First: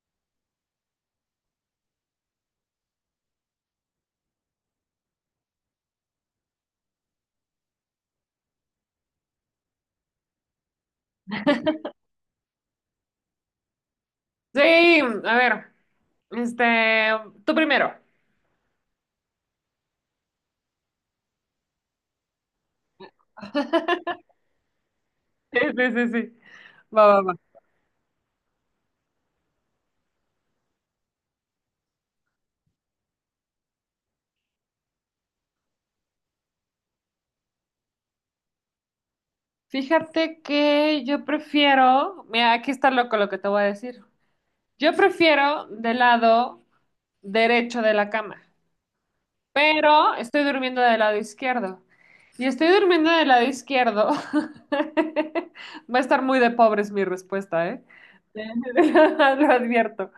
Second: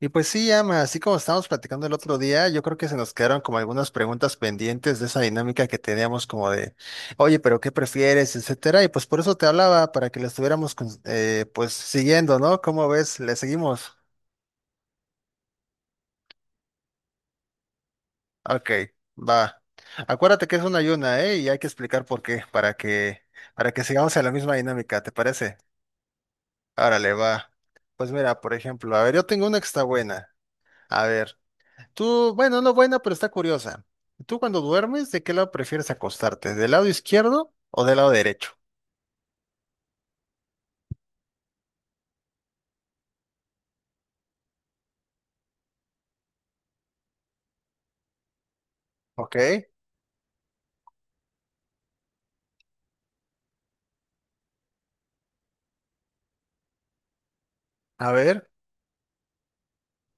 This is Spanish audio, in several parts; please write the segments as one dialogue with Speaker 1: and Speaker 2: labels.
Speaker 1: Y pues sí, Ama, así como estábamos platicando el otro día, yo creo que se nos quedaron como algunas preguntas pendientes de esa dinámica que teníamos como de, oye, pero ¿qué prefieres? Etcétera. Y pues por eso te hablaba, para que la estuviéramos pues siguiendo, ¿no? ¿Cómo ves? ¿Le seguimos?
Speaker 2: Sí, a ver, este, tú primero.
Speaker 1: Ok, va. Acuérdate que es una ayuna, ¿eh? Y hay que explicar por qué, para que sigamos en la misma dinámica, ¿te parece?
Speaker 2: Sí, sí, sí, sí. Va,
Speaker 1: Árale,
Speaker 2: va, va.
Speaker 1: va. Pues mira, por ejemplo, a ver, yo tengo una que está buena. A ver. Tú, bueno, no buena, pero está curiosa. ¿Tú cuando duermes, de qué lado prefieres acostarte? ¿Del lado izquierdo o del lado derecho?
Speaker 2: Fíjate que yo prefiero, mira, aquí está loco lo que te voy a decir. Yo prefiero del lado derecho de la cama,
Speaker 1: Ok,
Speaker 2: pero estoy durmiendo del lado izquierdo. Y estoy durmiendo del lado izquierdo. Va a estar muy de pobres mi respuesta, ¿eh?
Speaker 1: a ver,
Speaker 2: Lo advierto.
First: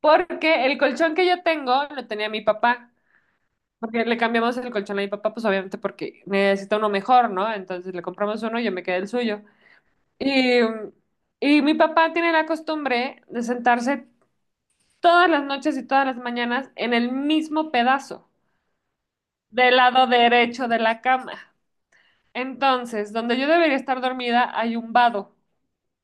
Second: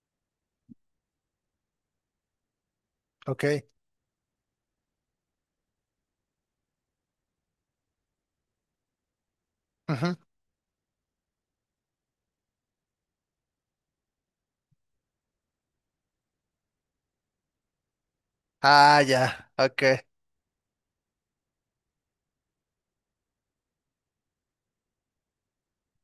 Speaker 2: Porque el colchón que yo tengo lo tenía mi papá.
Speaker 1: ok.
Speaker 2: Porque le cambiamos el colchón a mi papá, pues obviamente porque necesita uno mejor, ¿no? Entonces le compramos uno y yo me quedé el suyo.
Speaker 1: Ujú.
Speaker 2: Y, y mi papá tiene la costumbre de sentarse todas las noches y todas las mañanas en el mismo pedazo,
Speaker 1: Ah, ya,
Speaker 2: del
Speaker 1: ok.
Speaker 2: lado derecho de la cama. Entonces, donde yo debería estar dormida hay un vado,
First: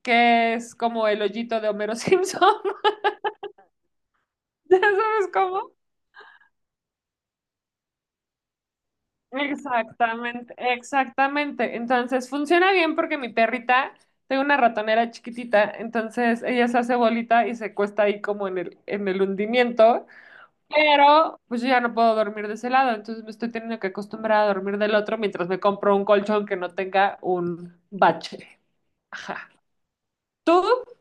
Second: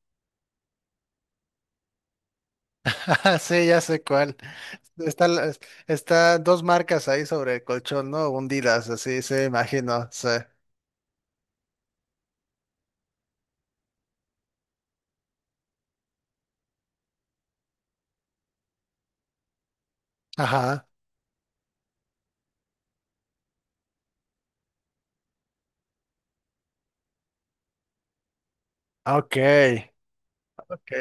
Speaker 2: que es como el hoyito de Homero Simpson.
Speaker 1: Ah, sí, ya sé cuál.
Speaker 2: ¿Ya
Speaker 1: Está,
Speaker 2: sabes
Speaker 1: la-
Speaker 2: cómo?
Speaker 1: Está dos marcas ahí sobre el colchón, ¿no? Hundidas, así, se imagino, sí.
Speaker 2: Exactamente, exactamente. Entonces funciona bien porque mi perrita, tengo una ratonera chiquitita, entonces ella se hace bolita y se cuesta ahí como en el hundimiento,
Speaker 1: Ajá,
Speaker 2: pero pues yo ya no puedo dormir de ese lado, entonces me estoy teniendo que acostumbrar a dormir del otro mientras me compro un colchón que no tenga un bache.
Speaker 1: ok,
Speaker 2: Ajá. ¿Tú?
Speaker 1: ok.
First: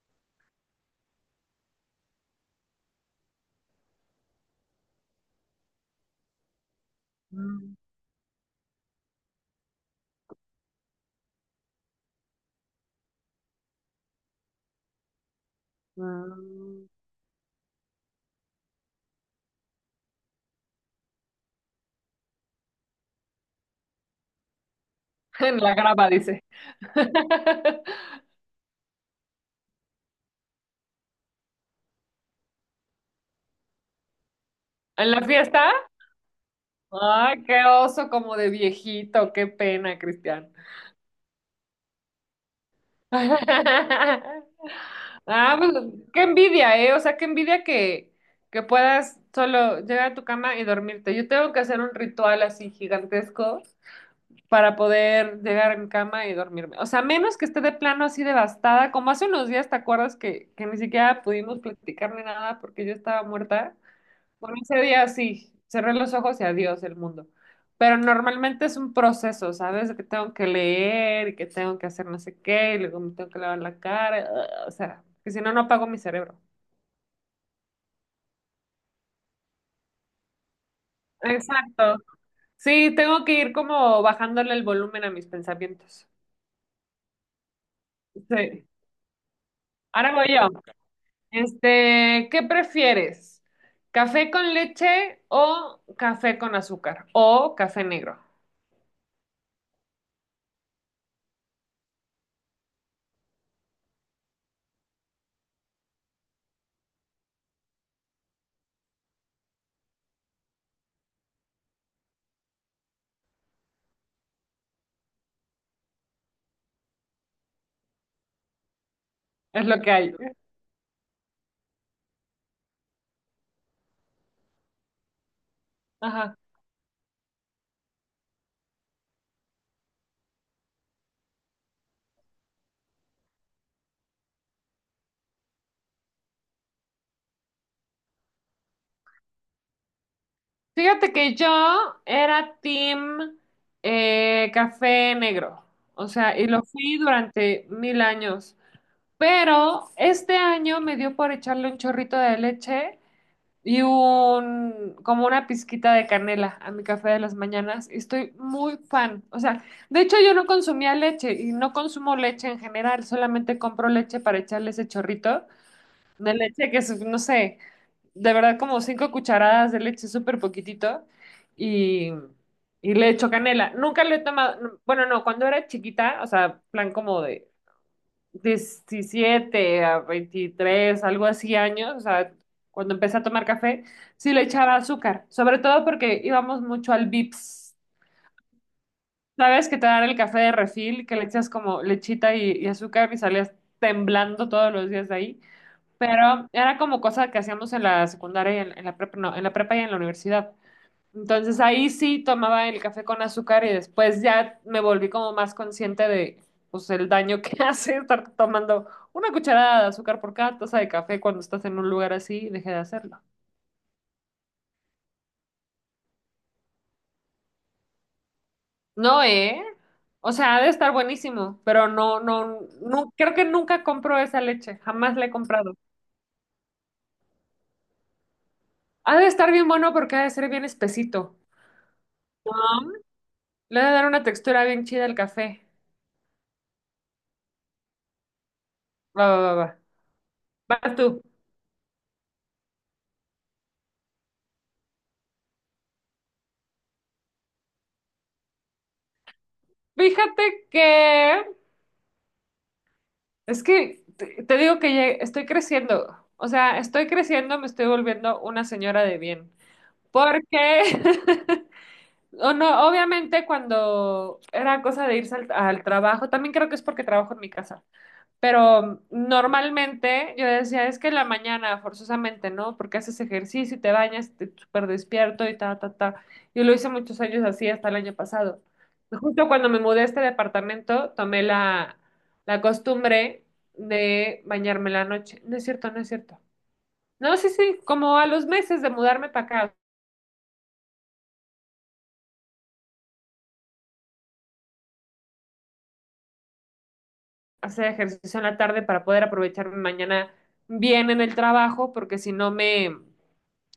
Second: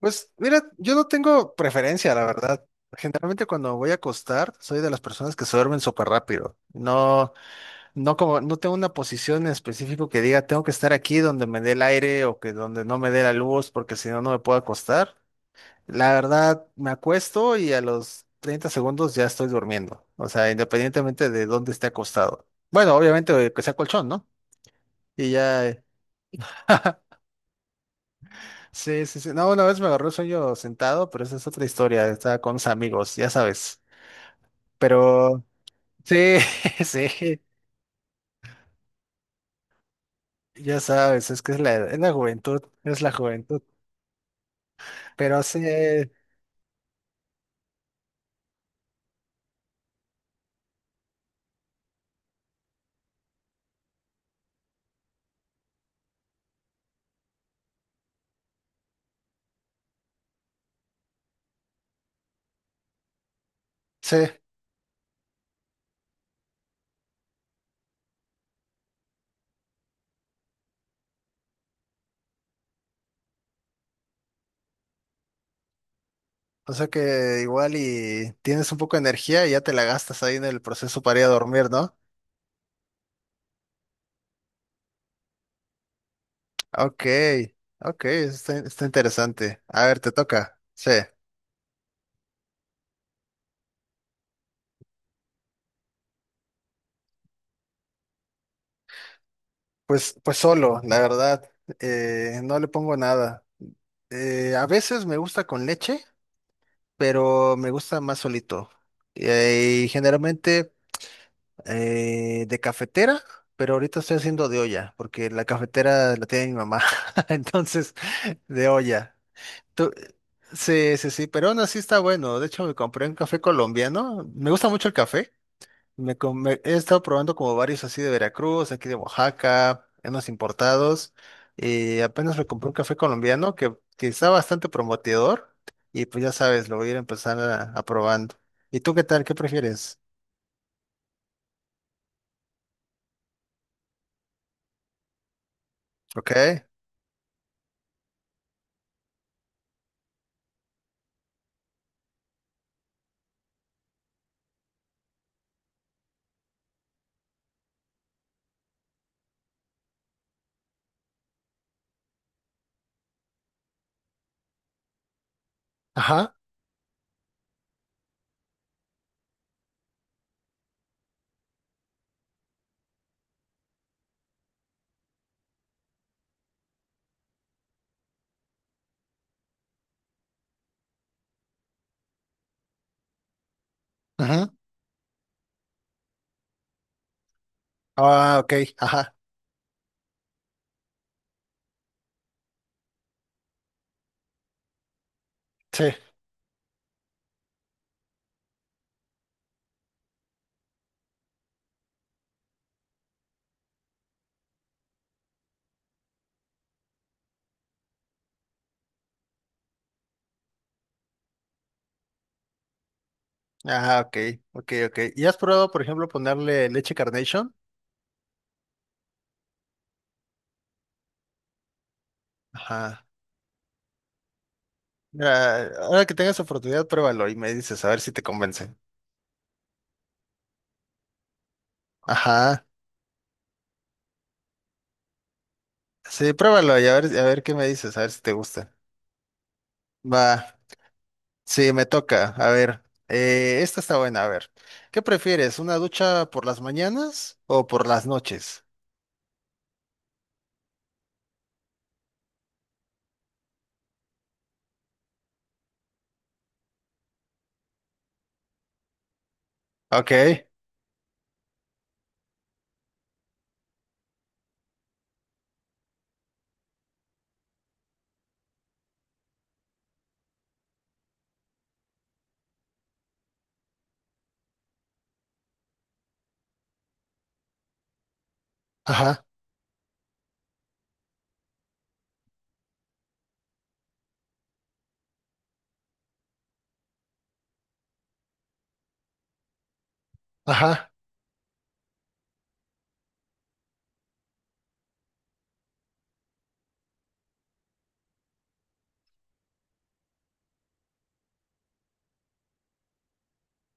Speaker 1: Pues mira, yo no tengo preferencia, la verdad. Generalmente cuando voy a acostar, soy de las personas que se duermen súper rápido. No.
Speaker 2: Mm,
Speaker 1: No tengo una posición en específico que diga tengo que estar aquí donde me dé el aire o que donde no me dé la luz porque si no no me puedo acostar. La verdad,
Speaker 2: mm.
Speaker 1: me acuesto y a los 30 segundos ya estoy durmiendo. O sea, independientemente de dónde esté acostado. Bueno, obviamente que sea colchón, ¿no? Y
Speaker 2: En
Speaker 1: ya.
Speaker 2: la grava, dice.
Speaker 1: Sí, sí, sí. No, una vez me agarró el sueño sentado, pero esa es otra historia. Estaba con unos amigos, ya sabes.
Speaker 2: ¿En la
Speaker 1: Pero
Speaker 2: fiesta?
Speaker 1: sí, sí,
Speaker 2: Ay, qué oso como de viejito, qué pena, Cristian.
Speaker 1: ya sabes, es que es la juventud, es la juventud. Pero
Speaker 2: Ah,
Speaker 1: sí.
Speaker 2: pues qué envidia, ¿eh? O sea, qué envidia que puedas solo llegar a tu cama y dormirte. Yo tengo que hacer un ritual así gigantesco para poder llegar a mi cama y dormirme. O sea, menos que esté de plano así devastada, como hace unos días, ¿te acuerdas que ni siquiera pudimos platicar ni nada porque yo estaba muerta?
Speaker 1: Sí,
Speaker 2: Bueno, ese día sí, cerré los ojos y adiós el mundo. Pero normalmente es un proceso, ¿sabes? De que tengo que leer y que tengo que hacer no sé qué, y luego me tengo que lavar la cara, o sea, que si no, no apago mi cerebro.
Speaker 1: o sea que igual y tienes un poco de energía y ya te la gastas ahí en el proceso para ir a dormir, ¿no?
Speaker 2: Exacto. Sí, tengo que ir como bajándole el volumen a mis pensamientos.
Speaker 1: Ok, ok, está,
Speaker 2: Sí.
Speaker 1: está interesante. A ver, te
Speaker 2: Ahora voy yo.
Speaker 1: toca. Sí,
Speaker 2: ¿Qué prefieres? ¿Café con leche o café con azúcar? O café negro.
Speaker 1: pues solo, la verdad, no le pongo nada. A veces me gusta con leche, pero me gusta más solito. Y generalmente de cafetera, pero ahorita estoy haciendo de olla, porque la cafetera la tiene mi mamá, entonces de olla.
Speaker 2: Es lo que
Speaker 1: Tú-
Speaker 2: hay.
Speaker 1: Sí, sí, sí, pero aún así está bueno. De hecho, me compré un café colombiano. Me gusta mucho el café.
Speaker 2: Ajá.
Speaker 1: He estado probando como varios así de Veracruz, aquí de Oaxaca, unos importados. Y apenas me compré un café colombiano que está bastante prometedor. Y pues ya sabes, lo voy a ir a empezar a probando. ¿Y tú qué tal? ¿Qué prefieres?
Speaker 2: Fíjate que yo era team café negro, o
Speaker 1: ¿Ok?
Speaker 2: sea, y lo fui durante mil años, pero este año me dio por echarle un chorrito de leche y como una pizquita de canela a mi café de las mañanas y estoy muy fan, o sea, de hecho yo no consumía leche y no consumo leche en general, solamente compro leche para echarle ese chorrito de
Speaker 1: Ajá.
Speaker 2: leche que es, no sé de verdad como 5 cucharadas de leche, súper poquitito, y, y le echo canela. Nunca le he tomado, no, bueno, no, cuando era chiquita, o sea, plan como de 17 a 23 algo así años, o sea, cuando empecé a tomar café, sí le
Speaker 1: Ajá.
Speaker 2: echaba azúcar, sobre todo porque íbamos mucho al Vips.
Speaker 1: Ah, ok. Ajá.
Speaker 2: ¿Sabes que te dan el café de refil, que le echas como lechita y azúcar y salías temblando todos los días de ahí?
Speaker 1: Sí.
Speaker 2: Pero era como cosa que hacíamos en la secundaria y en la prepa, no, en la prepa y en la universidad. Entonces ahí sí tomaba el café con azúcar y después ya me volví como más consciente de pues el daño que hace estar tomando una cucharada de azúcar por cada taza de café cuando estás en un lugar así y dejé de hacerlo.
Speaker 1: Ah, ok. Ok, ok. ¿Y has probado, por ejemplo, ponerle leche Carnation?
Speaker 2: No, ¿eh? O sea, ha de estar buenísimo, pero no, no,
Speaker 1: Ajá.
Speaker 2: no, creo que nunca compro esa leche, jamás la he
Speaker 1: Mira,
Speaker 2: comprado.
Speaker 1: ahora que tengas oportunidad, pruébalo y me dices, a ver si te convence.
Speaker 2: Ha de estar bien bueno porque ha de ser bien espesito.
Speaker 1: Ajá.
Speaker 2: Ah. Le ha de dar una textura bien chida al café.
Speaker 1: Sí, pruébalo y a ver qué me dices, a ver si te gusta.
Speaker 2: Va, va, va, va.
Speaker 1: Va.
Speaker 2: Vas tú.
Speaker 1: Sí, me toca. A ver. Esta está buena, a ver. ¿Qué prefieres? ¿Una ducha por las mañanas o por las noches?
Speaker 2: Fíjate que es que te digo que ya estoy creciendo. O sea, estoy creciendo, me estoy volviendo una señora de bien.
Speaker 1: Ok.
Speaker 2: Porque, o no, obviamente cuando era cosa de irse al trabajo, también creo que es porque trabajo en mi casa. Pero normalmente yo decía, es que en la mañana, forzosamente, ¿no? Porque haces ejercicio y te bañas, te súper despierto y ta, ta, ta. Yo lo hice muchos años así hasta el año pasado.
Speaker 1: Ajá.
Speaker 2: Justo cuando me mudé a este departamento, tomé la costumbre de bañarme en la noche. No es cierto, no es cierto. No, sí, sí, como a los meses de mudarme para acá,
Speaker 1: Ajá.
Speaker 2: hacer ejercicio en la tarde para poder aprovecharme mañana bien en el trabajo, porque si no me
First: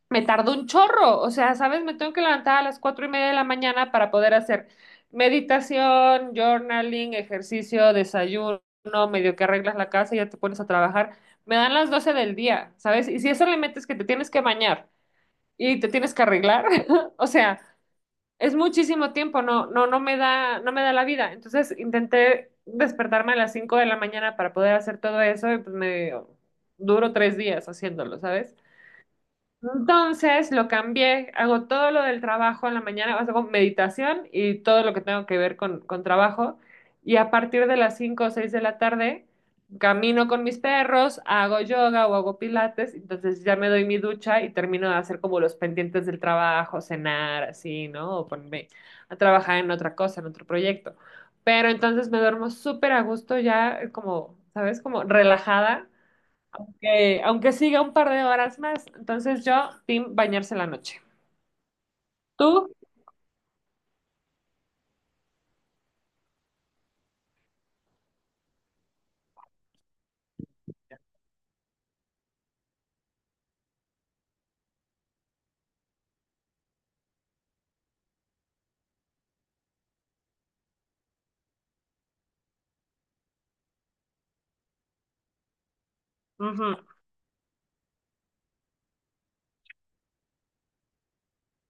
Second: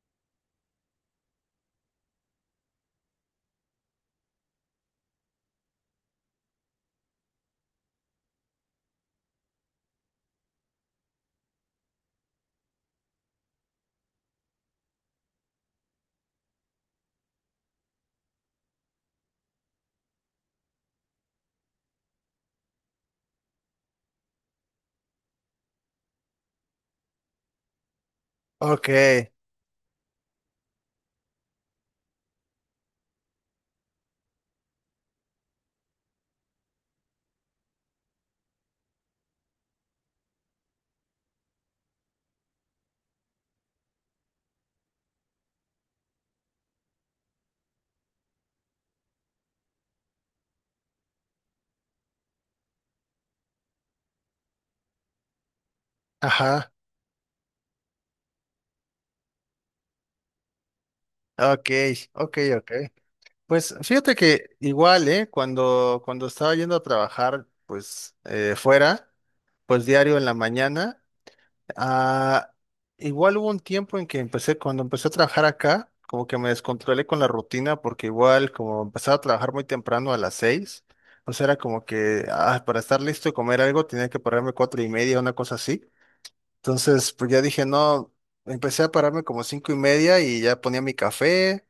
Speaker 2: Me tardó un chorro, o sea, ¿sabes? Me tengo que levantar a las 4:30 de la mañana para poder hacer meditación, journaling, ejercicio, desayuno, medio que arreglas la casa y ya te pones a trabajar. Me dan las 12 del día, ¿sabes? Y si eso le metes que te tienes que bañar y te tienes que arreglar, o sea, es muchísimo tiempo, no, no, no me da, no me da la vida. Entonces intenté despertarme a las 5 de la mañana para poder hacer todo eso y pues me duro 3 días haciéndolo,
Speaker 1: Ok.
Speaker 2: entonces lo cambié, hago todo lo del trabajo en la mañana, o sea, hago meditación y todo lo que tengo que ver con trabajo. Y a partir de las 5 o 6 de la tarde, camino con mis perros, hago yoga o hago pilates, entonces ya me doy mi ducha y termino de hacer como los pendientes del trabajo, cenar, así, ¿no? O ponerme a trabajar en otra cosa, en otro proyecto. Pero entonces me duermo súper a gusto ya, como, ¿sabes? Como relajada,
Speaker 1: Ajá.
Speaker 2: aunque siga un par de horas más, entonces yo, team, bañarse en la noche.
Speaker 1: Ok. Ok, ok.
Speaker 2: ¿Tú?
Speaker 1: Pues fíjate que igual, ¿eh? Cuando estaba yendo a trabajar, pues fuera, pues diario en la mañana. Ah, igual hubo un tiempo en que empecé, cuando empecé a trabajar acá, como que me descontrolé con la rutina, porque igual como empezaba a trabajar muy temprano a las 6, o sea, era como que para estar listo y comer algo tenía que pararme 4:30, una cosa así.
Speaker 2: Ujú,
Speaker 1: Entonces, pues ya dije, no, empecé a pararme como 5:30 y ya ponía mi café,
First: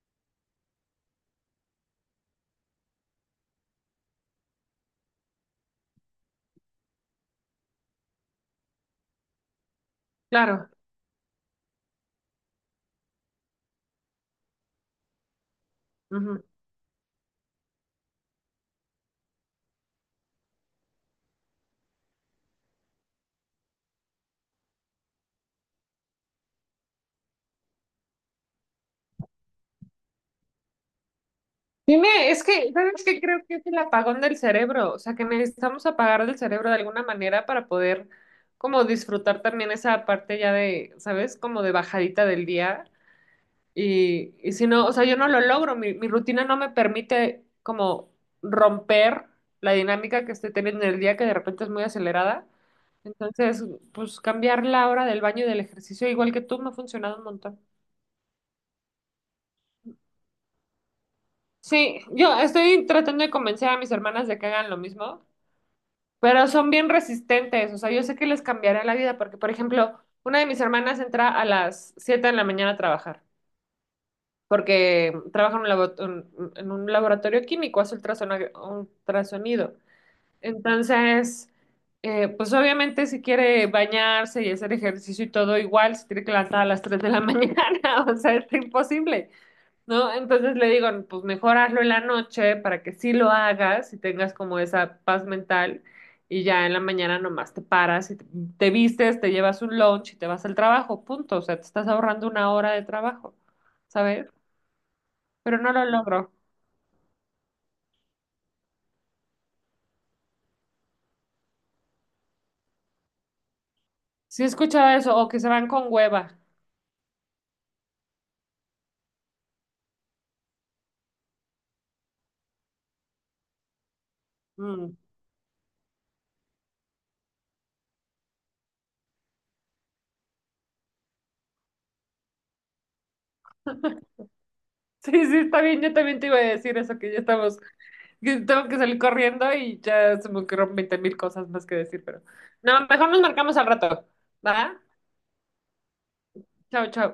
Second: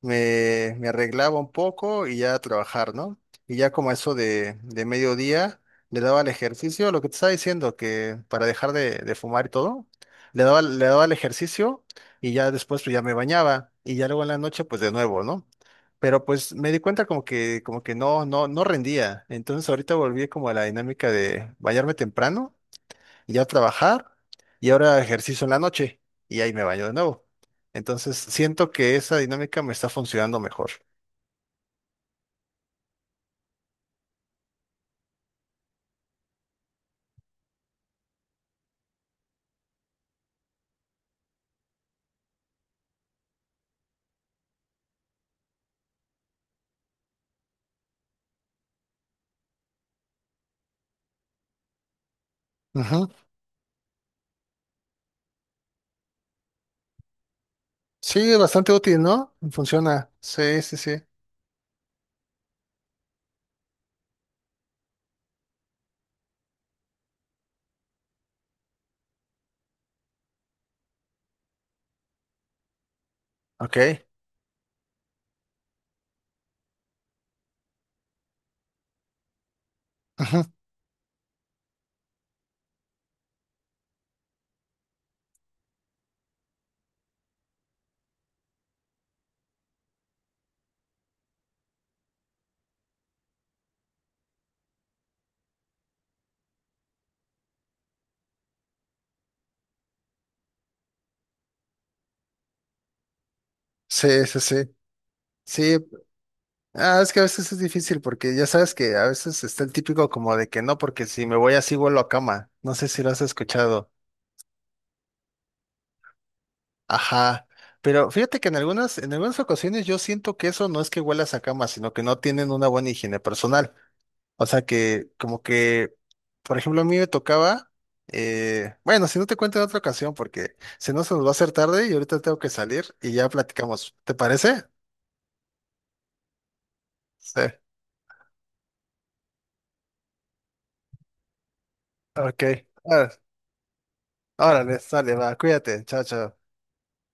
Speaker 1: me arreglaba un poco y ya a trabajar, ¿no? Y ya como eso de mediodía, le daba al ejercicio, lo que te estaba diciendo, que para dejar de fumar y todo,
Speaker 2: claro.
Speaker 1: le daba al ejercicio y ya después pues ya me bañaba y ya luego en la noche pues de nuevo, ¿no? Pero
Speaker 2: Ujú.
Speaker 1: pues me di cuenta como que no, no, no rendía. Entonces ahorita volví como a la dinámica de bañarme temprano y ya trabajar y ahora ejercicio en la noche y ahí me baño de nuevo. Entonces siento que esa dinámica me está funcionando mejor.
Speaker 2: Dime, es que, ¿sabes qué? Creo que es el apagón del cerebro, o sea, que necesitamos apagar del cerebro de alguna manera para poder como disfrutar también esa parte ya de, ¿sabes? Como de bajadita del día. Y si no, o sea, yo no lo logro, mi rutina no me permite como romper la dinámica que estoy teniendo en el día, que de repente es muy acelerada.
Speaker 1: Ujú.
Speaker 2: Entonces, pues cambiar la hora del baño y del ejercicio, igual que tú, me ha funcionado un montón.
Speaker 1: Sí, es bastante útil, ¿no? Funciona. Sí, sí, sí.
Speaker 2: Sí, yo estoy tratando de convencer a mis hermanas de que hagan lo mismo, pero son bien resistentes, o sea, yo sé que les cambiará la vida, porque, por ejemplo, una de mis hermanas entra a las 7 de la mañana a trabajar.
Speaker 1: Ok.
Speaker 2: Porque trabaja en en un laboratorio químico, hace ultrasonido.
Speaker 1: Ujú.
Speaker 2: Entonces, pues obviamente si quiere bañarse y hacer ejercicio y todo igual, se tiene que levantar a las 3 de la mañana, o sea, es imposible, ¿no? Entonces le digo, pues mejor hazlo en la noche para que sí lo hagas y tengas como esa paz mental. Y ya en la mañana nomás te paras y te vistes, te llevas un lunch y te vas al trabajo, punto. O sea, te estás ahorrando una hora de trabajo,
Speaker 1: Sí,
Speaker 2: ¿sabes?
Speaker 1: sí, sí.
Speaker 2: Pero no
Speaker 1: Sí,
Speaker 2: lo logro.
Speaker 1: es que a veces es difícil porque ya sabes que a veces está el típico como de que no, porque si me voy así vuelo a cama. No sé si lo has escuchado.
Speaker 2: Sí he escuchado eso, o que se van con hueva.
Speaker 1: Ajá. Pero fíjate que en algunas ocasiones yo siento que eso no es que huelas a cama, sino que no tienen una buena higiene personal. O sea
Speaker 2: Mm.
Speaker 1: que, como que, por ejemplo, a mí me tocaba, bueno, si no te cuento en otra ocasión, porque si no se nos va a hacer tarde y ahorita tengo que salir y ya platicamos. ¿Te parece?
Speaker 2: Sí, sí, está bien, yo también te iba a decir eso, que ya
Speaker 1: Sí.
Speaker 2: estamos, que tengo que salir corriendo y ya se me ocurrieron 20,000 cosas más que decir, pero
Speaker 1: Ok.
Speaker 2: no, mejor
Speaker 1: Ah,
Speaker 2: nos marcamos al rato,
Speaker 1: Órale,
Speaker 2: ¿va?
Speaker 1: sale, va, cuídate, chao, chao.
Speaker 2: Chao, chao.